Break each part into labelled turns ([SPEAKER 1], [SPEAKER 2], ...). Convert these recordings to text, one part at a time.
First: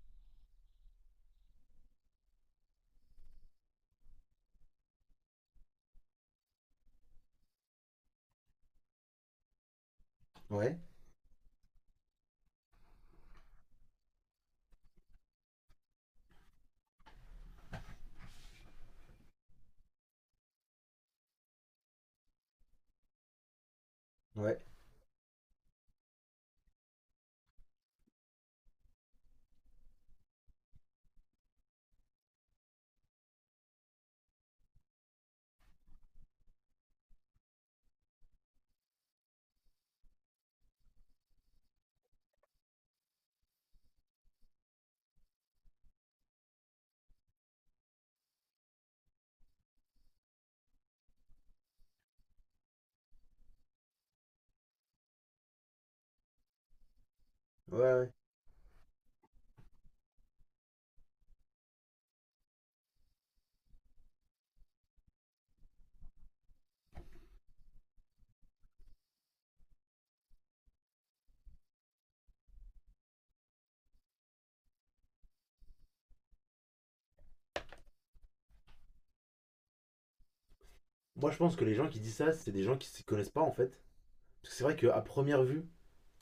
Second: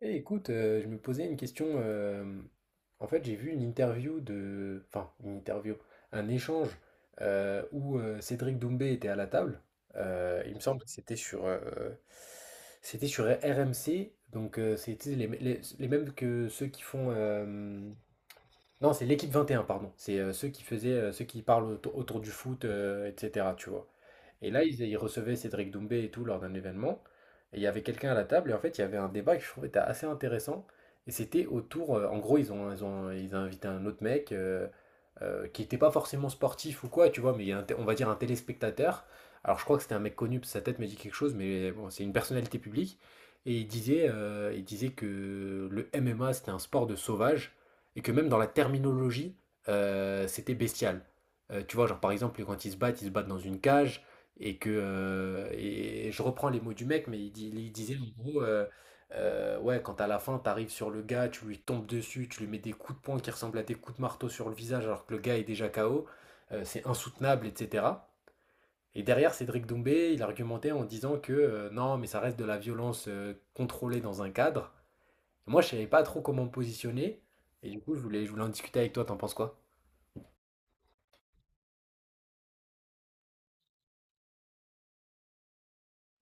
[SPEAKER 1] Eh, écoute, je me posais une question. En fait, j'ai vu une interview de, enfin, une interview, un échange où Cédric Doumbé était à la table. Il me
[SPEAKER 2] Ouais,
[SPEAKER 1] semble que c'était sur RMC. Donc, c'était les mêmes que ceux qui font. Non, c'est l'équipe 21, pardon. C'est ceux qui parlent autour du foot, etc. Tu vois. Et
[SPEAKER 2] ouais,
[SPEAKER 1] là, ils recevaient Cédric Doumbé et tout lors d'un événement. Et il y avait quelqu'un à la table, et en fait, il y avait un débat que je trouvais était assez intéressant. Et c'était autour, en gros, ils ont invité un autre mec qui n'était pas forcément sportif ou quoi, tu vois, mais il y a un on va dire un téléspectateur. Alors, je crois que c'était un mec connu, sa tête me dit quelque chose, mais bon, c'est une personnalité publique. Et il disait que le MMA, c'était un sport de sauvage, et que même dans la terminologie, c'était bestial. Tu vois, genre par exemple, quand ils se battent dans une cage, et je reprends les mots du mec, mais il
[SPEAKER 2] ouais,
[SPEAKER 1] disait
[SPEAKER 2] ouais.
[SPEAKER 1] en gros, ouais, quand à la fin t'arrives sur le gars, tu lui tombes dessus, tu lui mets des coups de poing qui ressemblent à des coups de marteau sur le visage alors que le gars est déjà KO, c'est insoutenable, etc. Et derrière, Cédric Doumbé, il argumentait en disant que non, mais ça reste de la violence contrôlée dans un cadre. Moi, je savais pas trop comment me positionner, et du coup, je voulais en discuter avec toi, t'en penses quoi?
[SPEAKER 2] Moi, je pense que les gens qui disent ça, c'est des gens qui s'y connaissent pas en fait. Parce que c'est vrai qu'à première vue,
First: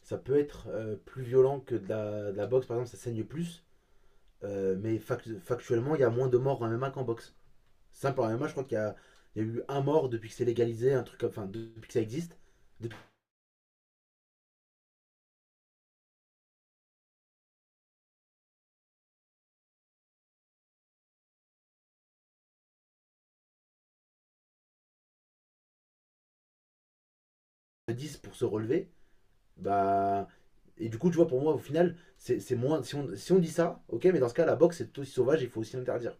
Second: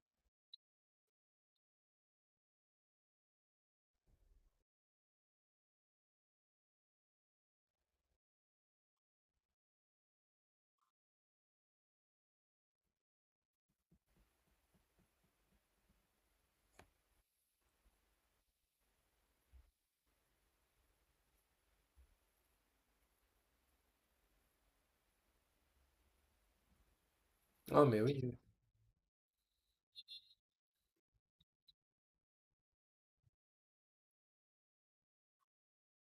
[SPEAKER 2] ça peut être plus violent que de la boxe, par exemple, ça saigne plus. Mais factuellement, il y a moins de morts en MMA qu'en boxe. Simple, en MMA, je crois qu'il y a, il y a eu un mort depuis que c'est légalisé, un truc comme. Enfin, depuis que ça existe. Depuis
[SPEAKER 1] Ah, mais
[SPEAKER 2] dix pour
[SPEAKER 1] oui.
[SPEAKER 2] se relever. Bah. Et du coup, tu vois, pour moi, au final, c'est moins. Si on dit ça, ok, mais dans ce cas, la boxe, c'est tout aussi sauvage, il faut aussi l'interdire.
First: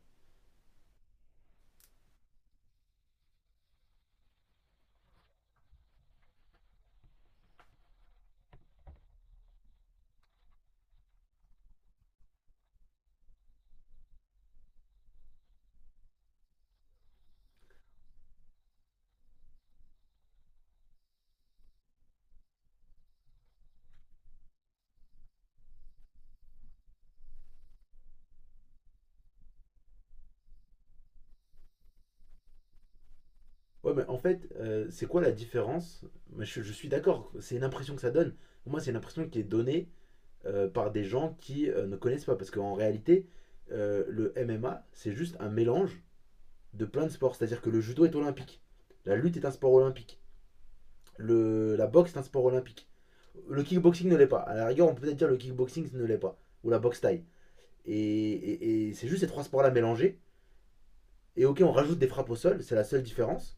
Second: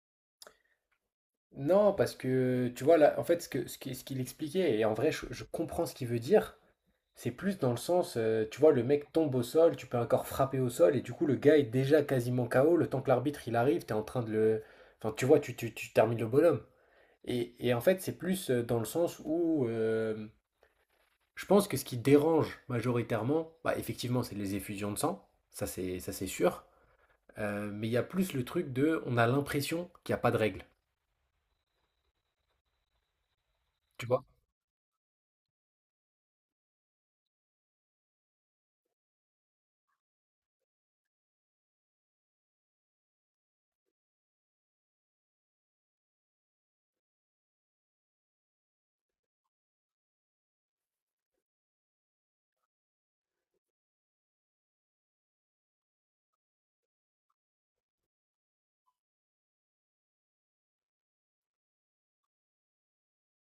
[SPEAKER 1] Non, parce que tu vois là, en fait, ce que, ce qui- ce qu'il expliquait, et en vrai, je comprends ce qu'il veut dire, c'est plus dans le sens, tu vois, le mec tombe au sol, tu peux encore frapper au sol, et du coup, le gars est déjà quasiment KO, le temps que l'arbitre il arrive, t'es en train de le. Enfin, tu vois, tu termines le bonhomme. Et en fait, c'est plus dans le sens où je pense que ce qui dérange majoritairement, bah, effectivement, c'est les effusions de sang, ça c'est sûr. Mais il y a plus le truc de on a l'impression qu'il n'y a pas de règle.
[SPEAKER 2] Ouais, mais en fait, c'est quoi la différence? Moi, je suis d'accord, c'est une impression que ça donne. Pour moi, c'est une impression qui est donnée par des gens qui ne connaissent pas. Parce qu'en réalité, le MMA, c'est juste un mélange de plein de sports. C'est-à-dire que le judo est olympique. La lutte est un sport olympique. La boxe est un sport olympique. Le kickboxing ne l'est pas. À la rigueur, on peut peut-être dire le kickboxing ne l'est pas. Ou la boxe thaï. Et c'est juste ces trois sports-là mélangés. Et ok, on rajoute des frappes au sol, c'est la seule différence.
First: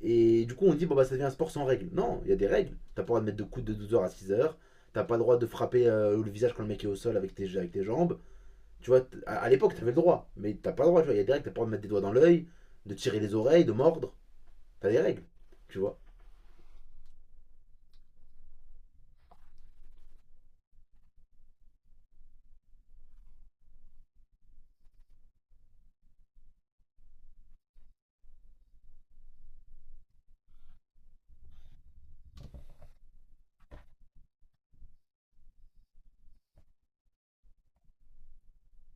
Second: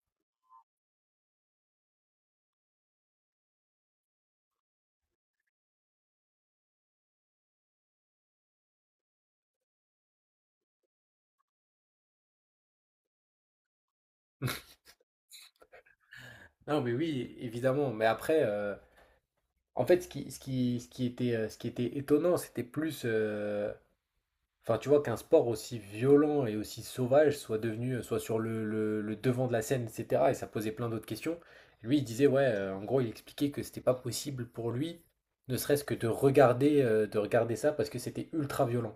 [SPEAKER 2] Et du coup, on dit, bon, bah, ça devient un sport sans règles. Non, il y a des règles. T'as pas le droit de mettre de coups de 12 heures à 6 heures. T'as pas le droit de frapper le visage quand le mec est au sol avec tes jambes. Tu vois, à l'époque, t'avais le droit. Mais t'as pas le droit, tu vois. Il y a des règles. T'as pas le droit de mettre des doigts dans l'œil, de tirer les oreilles, de mordre. T'as des règles, tu vois.
[SPEAKER 1] Non, mais oui, évidemment. Mais après, en fait, ce qui était étonnant, c'était plus. Enfin, tu vois, qu'un sport aussi violent et aussi sauvage soit devenu, soit sur le devant de la scène, etc. Et ça posait plein d'autres questions. Lui, il disait, ouais, en gros, il expliquait que c'était pas possible pour lui, ne serait-ce que de regarder ça parce que c'était ultra violent.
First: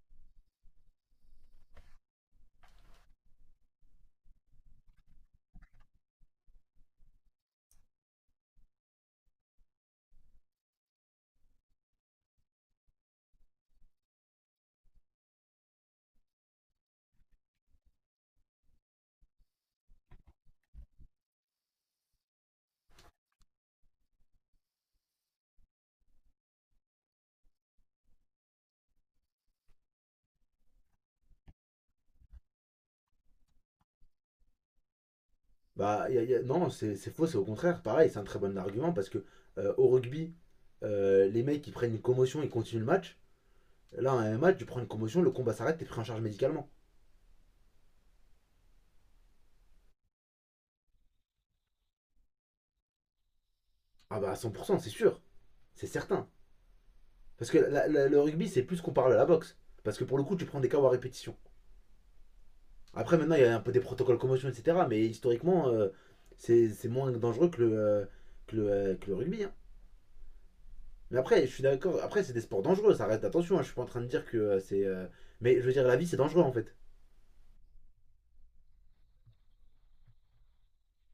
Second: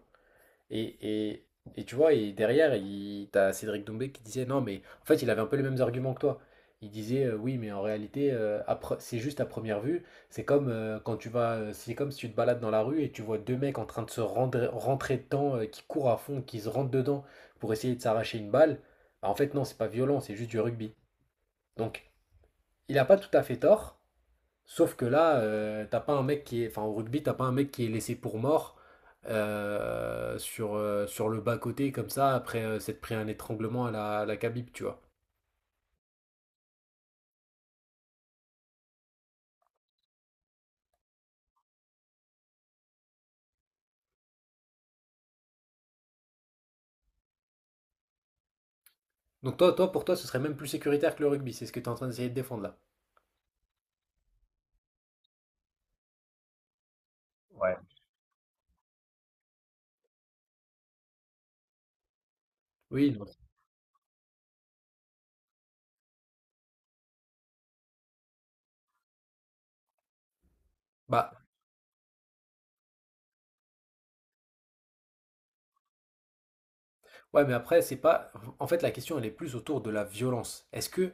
[SPEAKER 1] Et, et, et tu vois, et derrière, t'as Cédric Doumbé qui disait non, mais en fait, il avait un peu les mêmes arguments que toi. Il disait oui, mais en réalité, c'est juste à première vue. C'est comme c'est comme si tu te balades dans la rue et tu vois deux mecs en train de rentrer dedans, qui courent à fond, qui se rentrent dedans pour essayer de s'arracher une balle. Bah, en fait, non, c'est pas violent, c'est juste du rugby. Donc, il n'a pas tout à fait tort, sauf que là, t'as pas un mec qui est, enfin au rugby, t'as pas un mec qui est laissé pour mort sur le bas-côté comme ça après s'être pris un étranglement à la Khabib, tu vois.
[SPEAKER 2] Bah, non, c'est faux, c'est au contraire. Pareil, c'est un très bon argument parce que au rugby, les mecs, ils prennent une commotion, ils continuent le match. Là, en MMA, tu prends une commotion, le combat s'arrête, t'es pris en charge médicalement.
[SPEAKER 1] Donc pour toi, ce serait même plus sécuritaire que le rugby, c'est ce que tu es en train d'essayer de défendre là.
[SPEAKER 2] Ah bah, à 100%, c'est sûr. C'est certain. Parce que
[SPEAKER 1] Ouais.
[SPEAKER 2] le rugby, c'est plus comparable à la boxe. Parce que pour le coup, tu prends des KO à répétition.
[SPEAKER 1] Oui,
[SPEAKER 2] Après,
[SPEAKER 1] non.
[SPEAKER 2] maintenant, il y a un peu des protocoles commotion, etc. Mais historiquement, c'est moins dangereux que le rugby, hein. Mais
[SPEAKER 1] Bah
[SPEAKER 2] après, je suis d'accord. Après, c'est des sports dangereux. Ça reste attention, hein, je suis pas en train de dire que c'est. Mais je veux dire, la vie, c'est dangereux en fait.
[SPEAKER 1] ouais, mais après, c'est pas. En fait, la question, elle est plus autour de la violence.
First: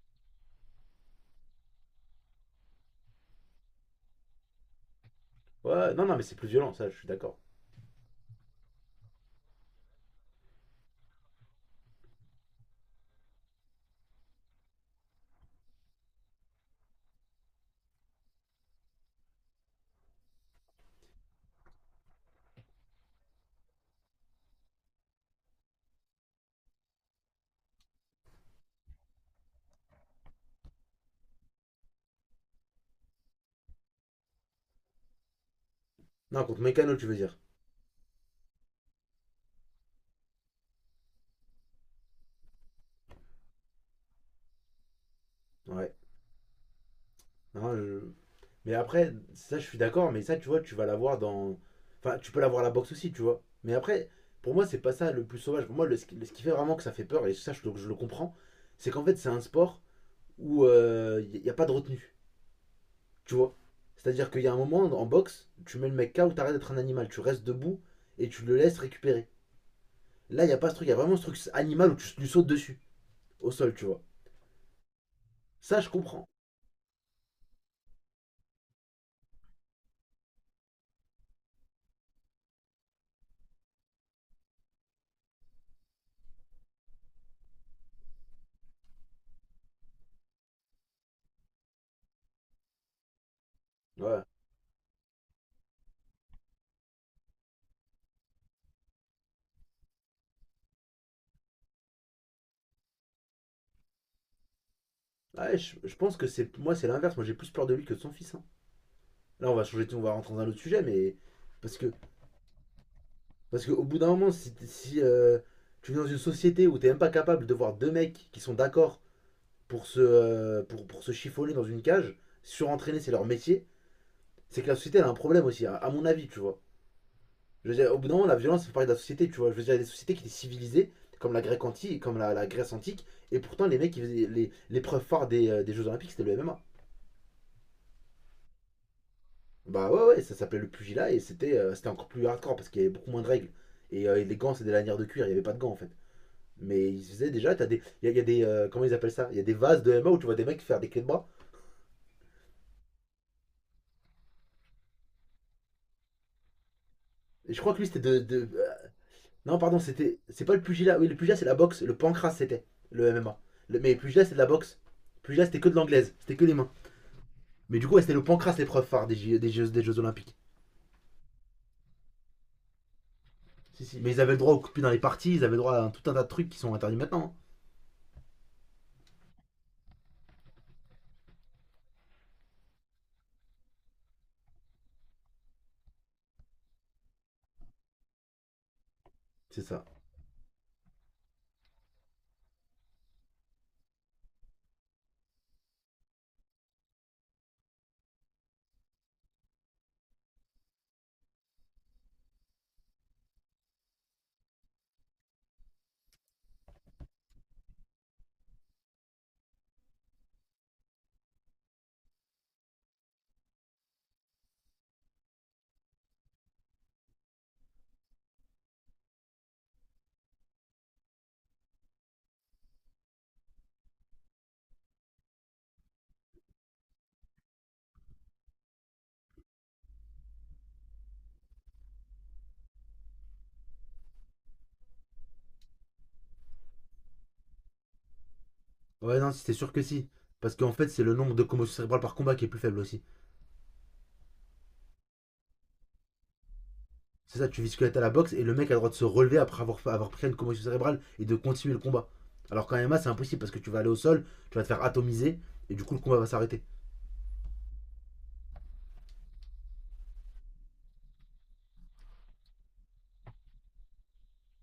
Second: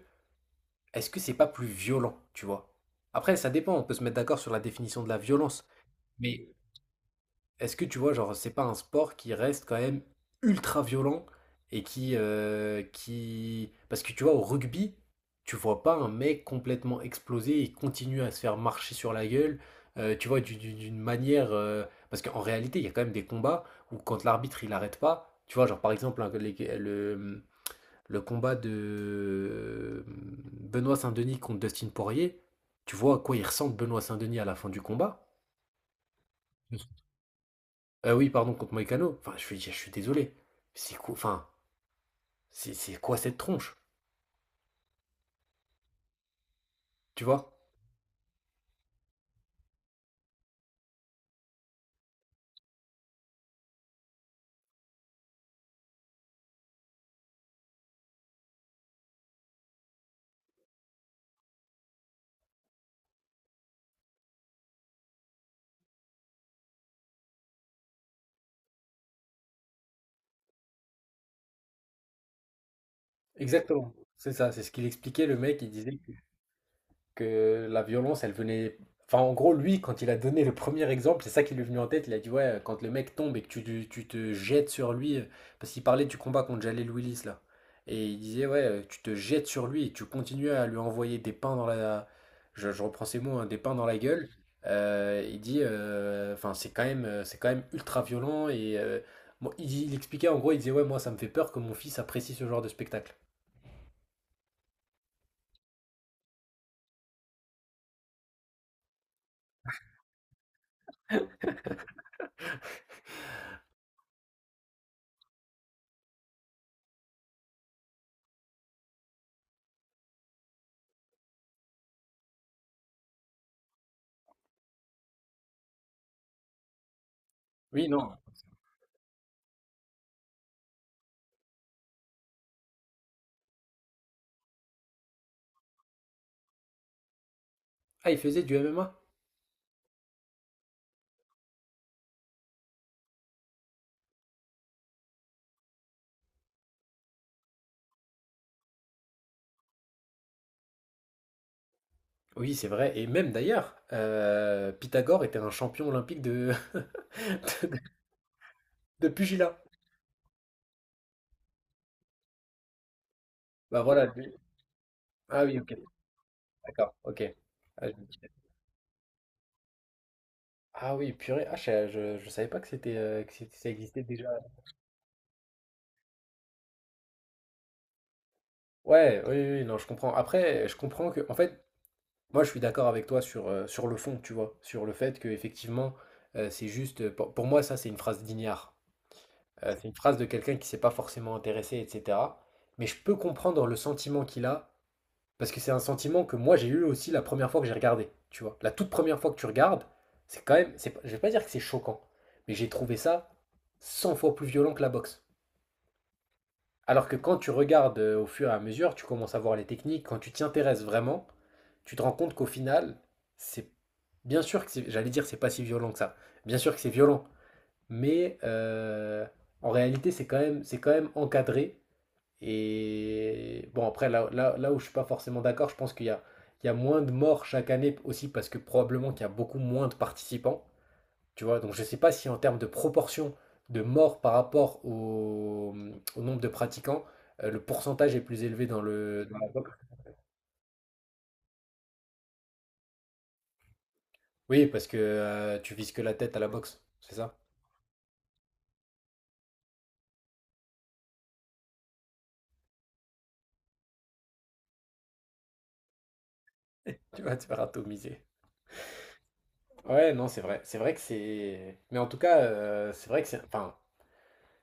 [SPEAKER 1] Est-ce que c'est pas plus violent, tu vois? Après, ça dépend, on peut se mettre d'accord sur la définition de la violence.
[SPEAKER 2] Ouais, non, non, mais c'est plus
[SPEAKER 1] Mais
[SPEAKER 2] violent, ça, je suis d'accord.
[SPEAKER 1] est-ce que tu vois, genre, c'est pas un sport qui reste quand même ultra violent et qui... Parce que tu vois, au rugby, tu vois pas un mec complètement explosé et continue à se faire marcher sur la gueule, tu vois, d'une manière. Parce qu'en réalité, il y a quand même des combats où quand l'arbitre, il arrête pas, tu vois, genre, par exemple, le combat de Benoît Saint-Denis contre Dustin Poirier, tu vois à quoi il ressemble Benoît Saint-Denis à la fin du combat?
[SPEAKER 2] Non, contre Mécano, tu veux dire.
[SPEAKER 1] Ah oui, pardon, contre Moïcano. Enfin, je suis désolé. C'est quoi, enfin, c'est quoi cette tronche,
[SPEAKER 2] Ouais.
[SPEAKER 1] tu vois?
[SPEAKER 2] Non, je- Mais après, ça je suis d'accord, mais ça tu vois, tu vas l'avoir dans. Enfin, tu peux l'avoir à la boxe aussi, tu vois. Mais après, pour moi, c'est pas ça le plus sauvage. Pour moi, ce qui fait vraiment que ça fait peur, et ça je le comprends, c'est qu'en fait, c'est un sport où il n'y a pas de retenue, tu vois. C'est-à-dire qu'il y a un moment en boxe, tu mets le mec KO, t'arrêtes d'être un animal, tu restes debout et tu le laisses récupérer. Là, il n'y a pas ce truc, il y a vraiment ce truc animal où tu lui sautes dessus, au sol, tu
[SPEAKER 1] Exactement.
[SPEAKER 2] vois.
[SPEAKER 1] C'est ça, c'est ce qu'il expliquait, le mec, il
[SPEAKER 2] Ça, je
[SPEAKER 1] disait
[SPEAKER 2] comprends.
[SPEAKER 1] que la violence, elle venait. Enfin, en gros, lui, quand il a donné le premier exemple, c'est ça qui lui est venu en tête. Il a dit, ouais, quand le mec tombe et que tu te jettes sur lui, parce qu'il parlait du combat contre Jalel Willis, là. Et il disait, ouais, tu te jettes sur lui et tu continues à lui envoyer des pains dans la. Je reprends ces mots, hein, des pains dans la
[SPEAKER 2] Ouais.
[SPEAKER 1] gueule. Il dit, enfin, c'est quand même ultra violent. Et bon, il expliquait, en gros, il disait, ouais, moi, ça me fait peur que mon fils apprécie ce genre de spectacle.
[SPEAKER 2] Ouais, je pense que c'est moi, c'est l'inverse. Moi, j'ai plus peur de lui que de son fils, hein. Là, on va changer, on va rentrer dans un autre sujet, mais parce que parce qu'au bout d'un moment, si tu vis dans une société où t'es même pas capable de voir deux mecs qui sont d'accord pour se chiffonner dans une cage, surentraîner, c'est leur métier, c'est que la société elle a un problème aussi, à mon avis, tu vois. Je veux
[SPEAKER 1] Oui,
[SPEAKER 2] dire, au bout
[SPEAKER 1] non.
[SPEAKER 2] d'un moment, la violence fait partie de la société, tu vois. Je veux dire, il y a des sociétés qui étaient civilisées, comme la Grèce antique, comme la Grèce antique, et pourtant les mecs, ils faisaient- les preuves phare des Jeux Olympiques, c'était le MMA.
[SPEAKER 1] Ah, il faisait du MMA?
[SPEAKER 2] Bah ouais, ouais, ça s'appelait le pugilat et c'était c'était encore plus hardcore parce qu'il y avait beaucoup moins de règles. Et les gants, c'est des lanières de cuir, il n'y avait pas de gants en fait. Mais ils faisaient déjà, t'as des. Il y a des. Comment ils appellent ça? Il y a des vases de MMA où tu vois des mecs faire des clés de bras.
[SPEAKER 1] Oui, c'est vrai. Et même d'ailleurs, Pythagore était un champion olympique de,
[SPEAKER 2] Et je
[SPEAKER 1] de,
[SPEAKER 2] crois que lui c'était
[SPEAKER 1] de pugilat.
[SPEAKER 2] C'est pas le pugilat. Oui, le pugilat c'est la boxe. Le pancras c'était le MMA. Le-
[SPEAKER 1] Bah
[SPEAKER 2] mais
[SPEAKER 1] voilà.
[SPEAKER 2] pugilat c'est de la boxe.
[SPEAKER 1] Ah
[SPEAKER 2] Pugilat
[SPEAKER 1] oui,
[SPEAKER 2] c'était que
[SPEAKER 1] ok,
[SPEAKER 2] de l'anglaise. C'était que des mains.
[SPEAKER 1] d'accord, ok.
[SPEAKER 2] Mais
[SPEAKER 1] Ah,
[SPEAKER 2] du coup, ouais, c'était le pancras l'épreuve phare des Jeux Olympiques.
[SPEAKER 1] ah oui, purée. Ah, je savais pas que c'était ça
[SPEAKER 2] Si, si.
[SPEAKER 1] existait
[SPEAKER 2] Mais ils
[SPEAKER 1] déjà.
[SPEAKER 2] avaient le droit au coup de pied dans les parties, ils avaient le droit à tout un tas de trucs qui sont interdits maintenant, hein.
[SPEAKER 1] Ouais, oui, oui, oui, non, je comprends. Après, je comprends que, en fait, moi, je suis d'accord avec toi sur le fond, tu vois, sur le fait que effectivement, c'est juste, pour moi, ça, c'est une phrase d'ignare.
[SPEAKER 2] C'est ça.
[SPEAKER 1] C'est une phrase de quelqu'un qui s'est pas forcément intéressé, etc. Mais je peux comprendre le sentiment qu'il a. Parce que c'est un sentiment que moi j'ai eu aussi la première fois que j'ai regardé, tu vois. La toute première fois que tu regardes, c'est quand même, c'est, je vais pas dire que c'est choquant, mais j'ai trouvé ça 100 fois plus violent que la boxe. Alors que quand tu regardes au fur et à mesure, tu commences à voir les techniques, quand tu t'y intéresses vraiment, tu te rends compte qu'au final, c'est bien sûr que c'est, j'allais dire c'est pas si violent que ça. Bien sûr que c'est violent, mais en réalité c'est quand même encadré et bon, après, là où je suis pas forcément d'accord, je pense qu'il y a moins de morts chaque année aussi parce que probablement qu'il y a beaucoup moins de participants. Tu vois, donc je sais pas si en termes de proportion de morts par rapport au nombre de pratiquants, le pourcentage est plus élevé
[SPEAKER 2] Ouais, non,
[SPEAKER 1] dans
[SPEAKER 2] si,
[SPEAKER 1] la
[SPEAKER 2] c'est
[SPEAKER 1] boxe.
[SPEAKER 2] sûr que si. Parce qu'en fait, c'est le nombre de commotions cérébrales par combat qui est plus faible aussi.
[SPEAKER 1] Oui, parce que tu vises que la tête à la boxe, c'est ça?
[SPEAKER 2] C'est ça, tu vises que la à la boxe et le mec a le droit de se relever après avoir pris une commotion cérébrale et de continuer le combat. Alors qu'en MMA, c'est impossible parce que tu vas aller au sol, tu vas te faire atomiser et du coup, le combat va s'arrêter.
[SPEAKER 1] Tu vas te faire atomiser. Ouais, non, c'est vrai. C'est vrai que c'est. Mais en tout cas, c'est vrai que c'est. Enfin,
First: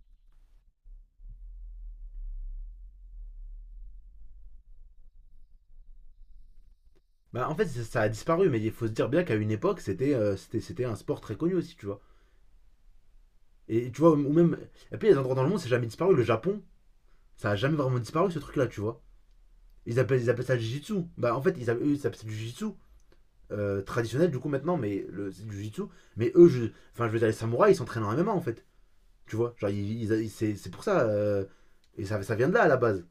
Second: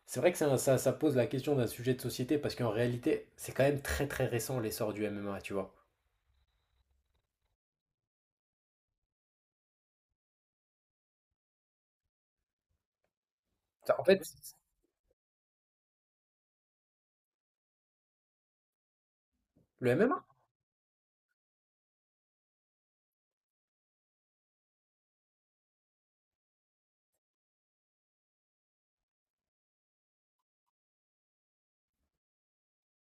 [SPEAKER 1] c'est vrai que ça pose la question d'un sujet de société parce qu'en réalité, c'est quand même très très récent l'essor du MMA, tu vois.
[SPEAKER 2] Bah, en fait, ça a disparu, mais il faut se dire bien qu'à une époque, c'était c'était un sport très connu aussi, tu vois. Et
[SPEAKER 1] Ça.
[SPEAKER 2] tu
[SPEAKER 1] En
[SPEAKER 2] vois,
[SPEAKER 1] fait.
[SPEAKER 2] ou même. Et puis, les endroits dans le monde, c'est jamais disparu. Le Japon, ça a jamais vraiment disparu ce truc-là, tu vois.
[SPEAKER 1] Le
[SPEAKER 2] Ils appellent,
[SPEAKER 1] MMA?
[SPEAKER 2] ils appellent ça le Jiu-Jitsu. Bah, en fait, ils appellent, eux, ils appellent ça du Jiu-Jitsu traditionnel du coup maintenant, mais le c'est du jitsu. Mais eux, enfin, je veux dire, les samouraïs, ils s'entraînent en MMA en fait. Tu vois, genre, c'est pour ça. Et ça vient de là à la base.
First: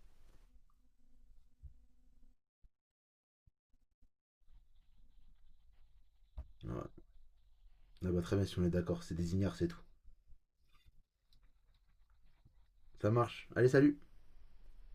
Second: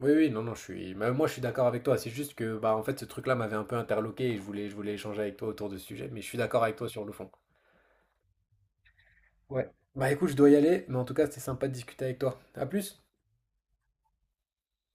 [SPEAKER 1] Oui, oui, non, non, bah, moi je suis d'accord avec toi. C'est juste que, bah, en fait, ce truc-là m'avait un peu interloqué et je voulais échanger avec toi autour de ce sujet, mais je suis d'accord avec toi
[SPEAKER 2] Voilà.
[SPEAKER 1] sur le fond.
[SPEAKER 2] Ah bah, très bien, si on est d'accord, c'est des ignares,
[SPEAKER 1] Ouais.
[SPEAKER 2] c'est tout.
[SPEAKER 1] Bah, écoute, je dois y aller, mais en tout cas, c'était sympa de discuter avec toi. À plus!
[SPEAKER 2] Ça marche. Allez, salut!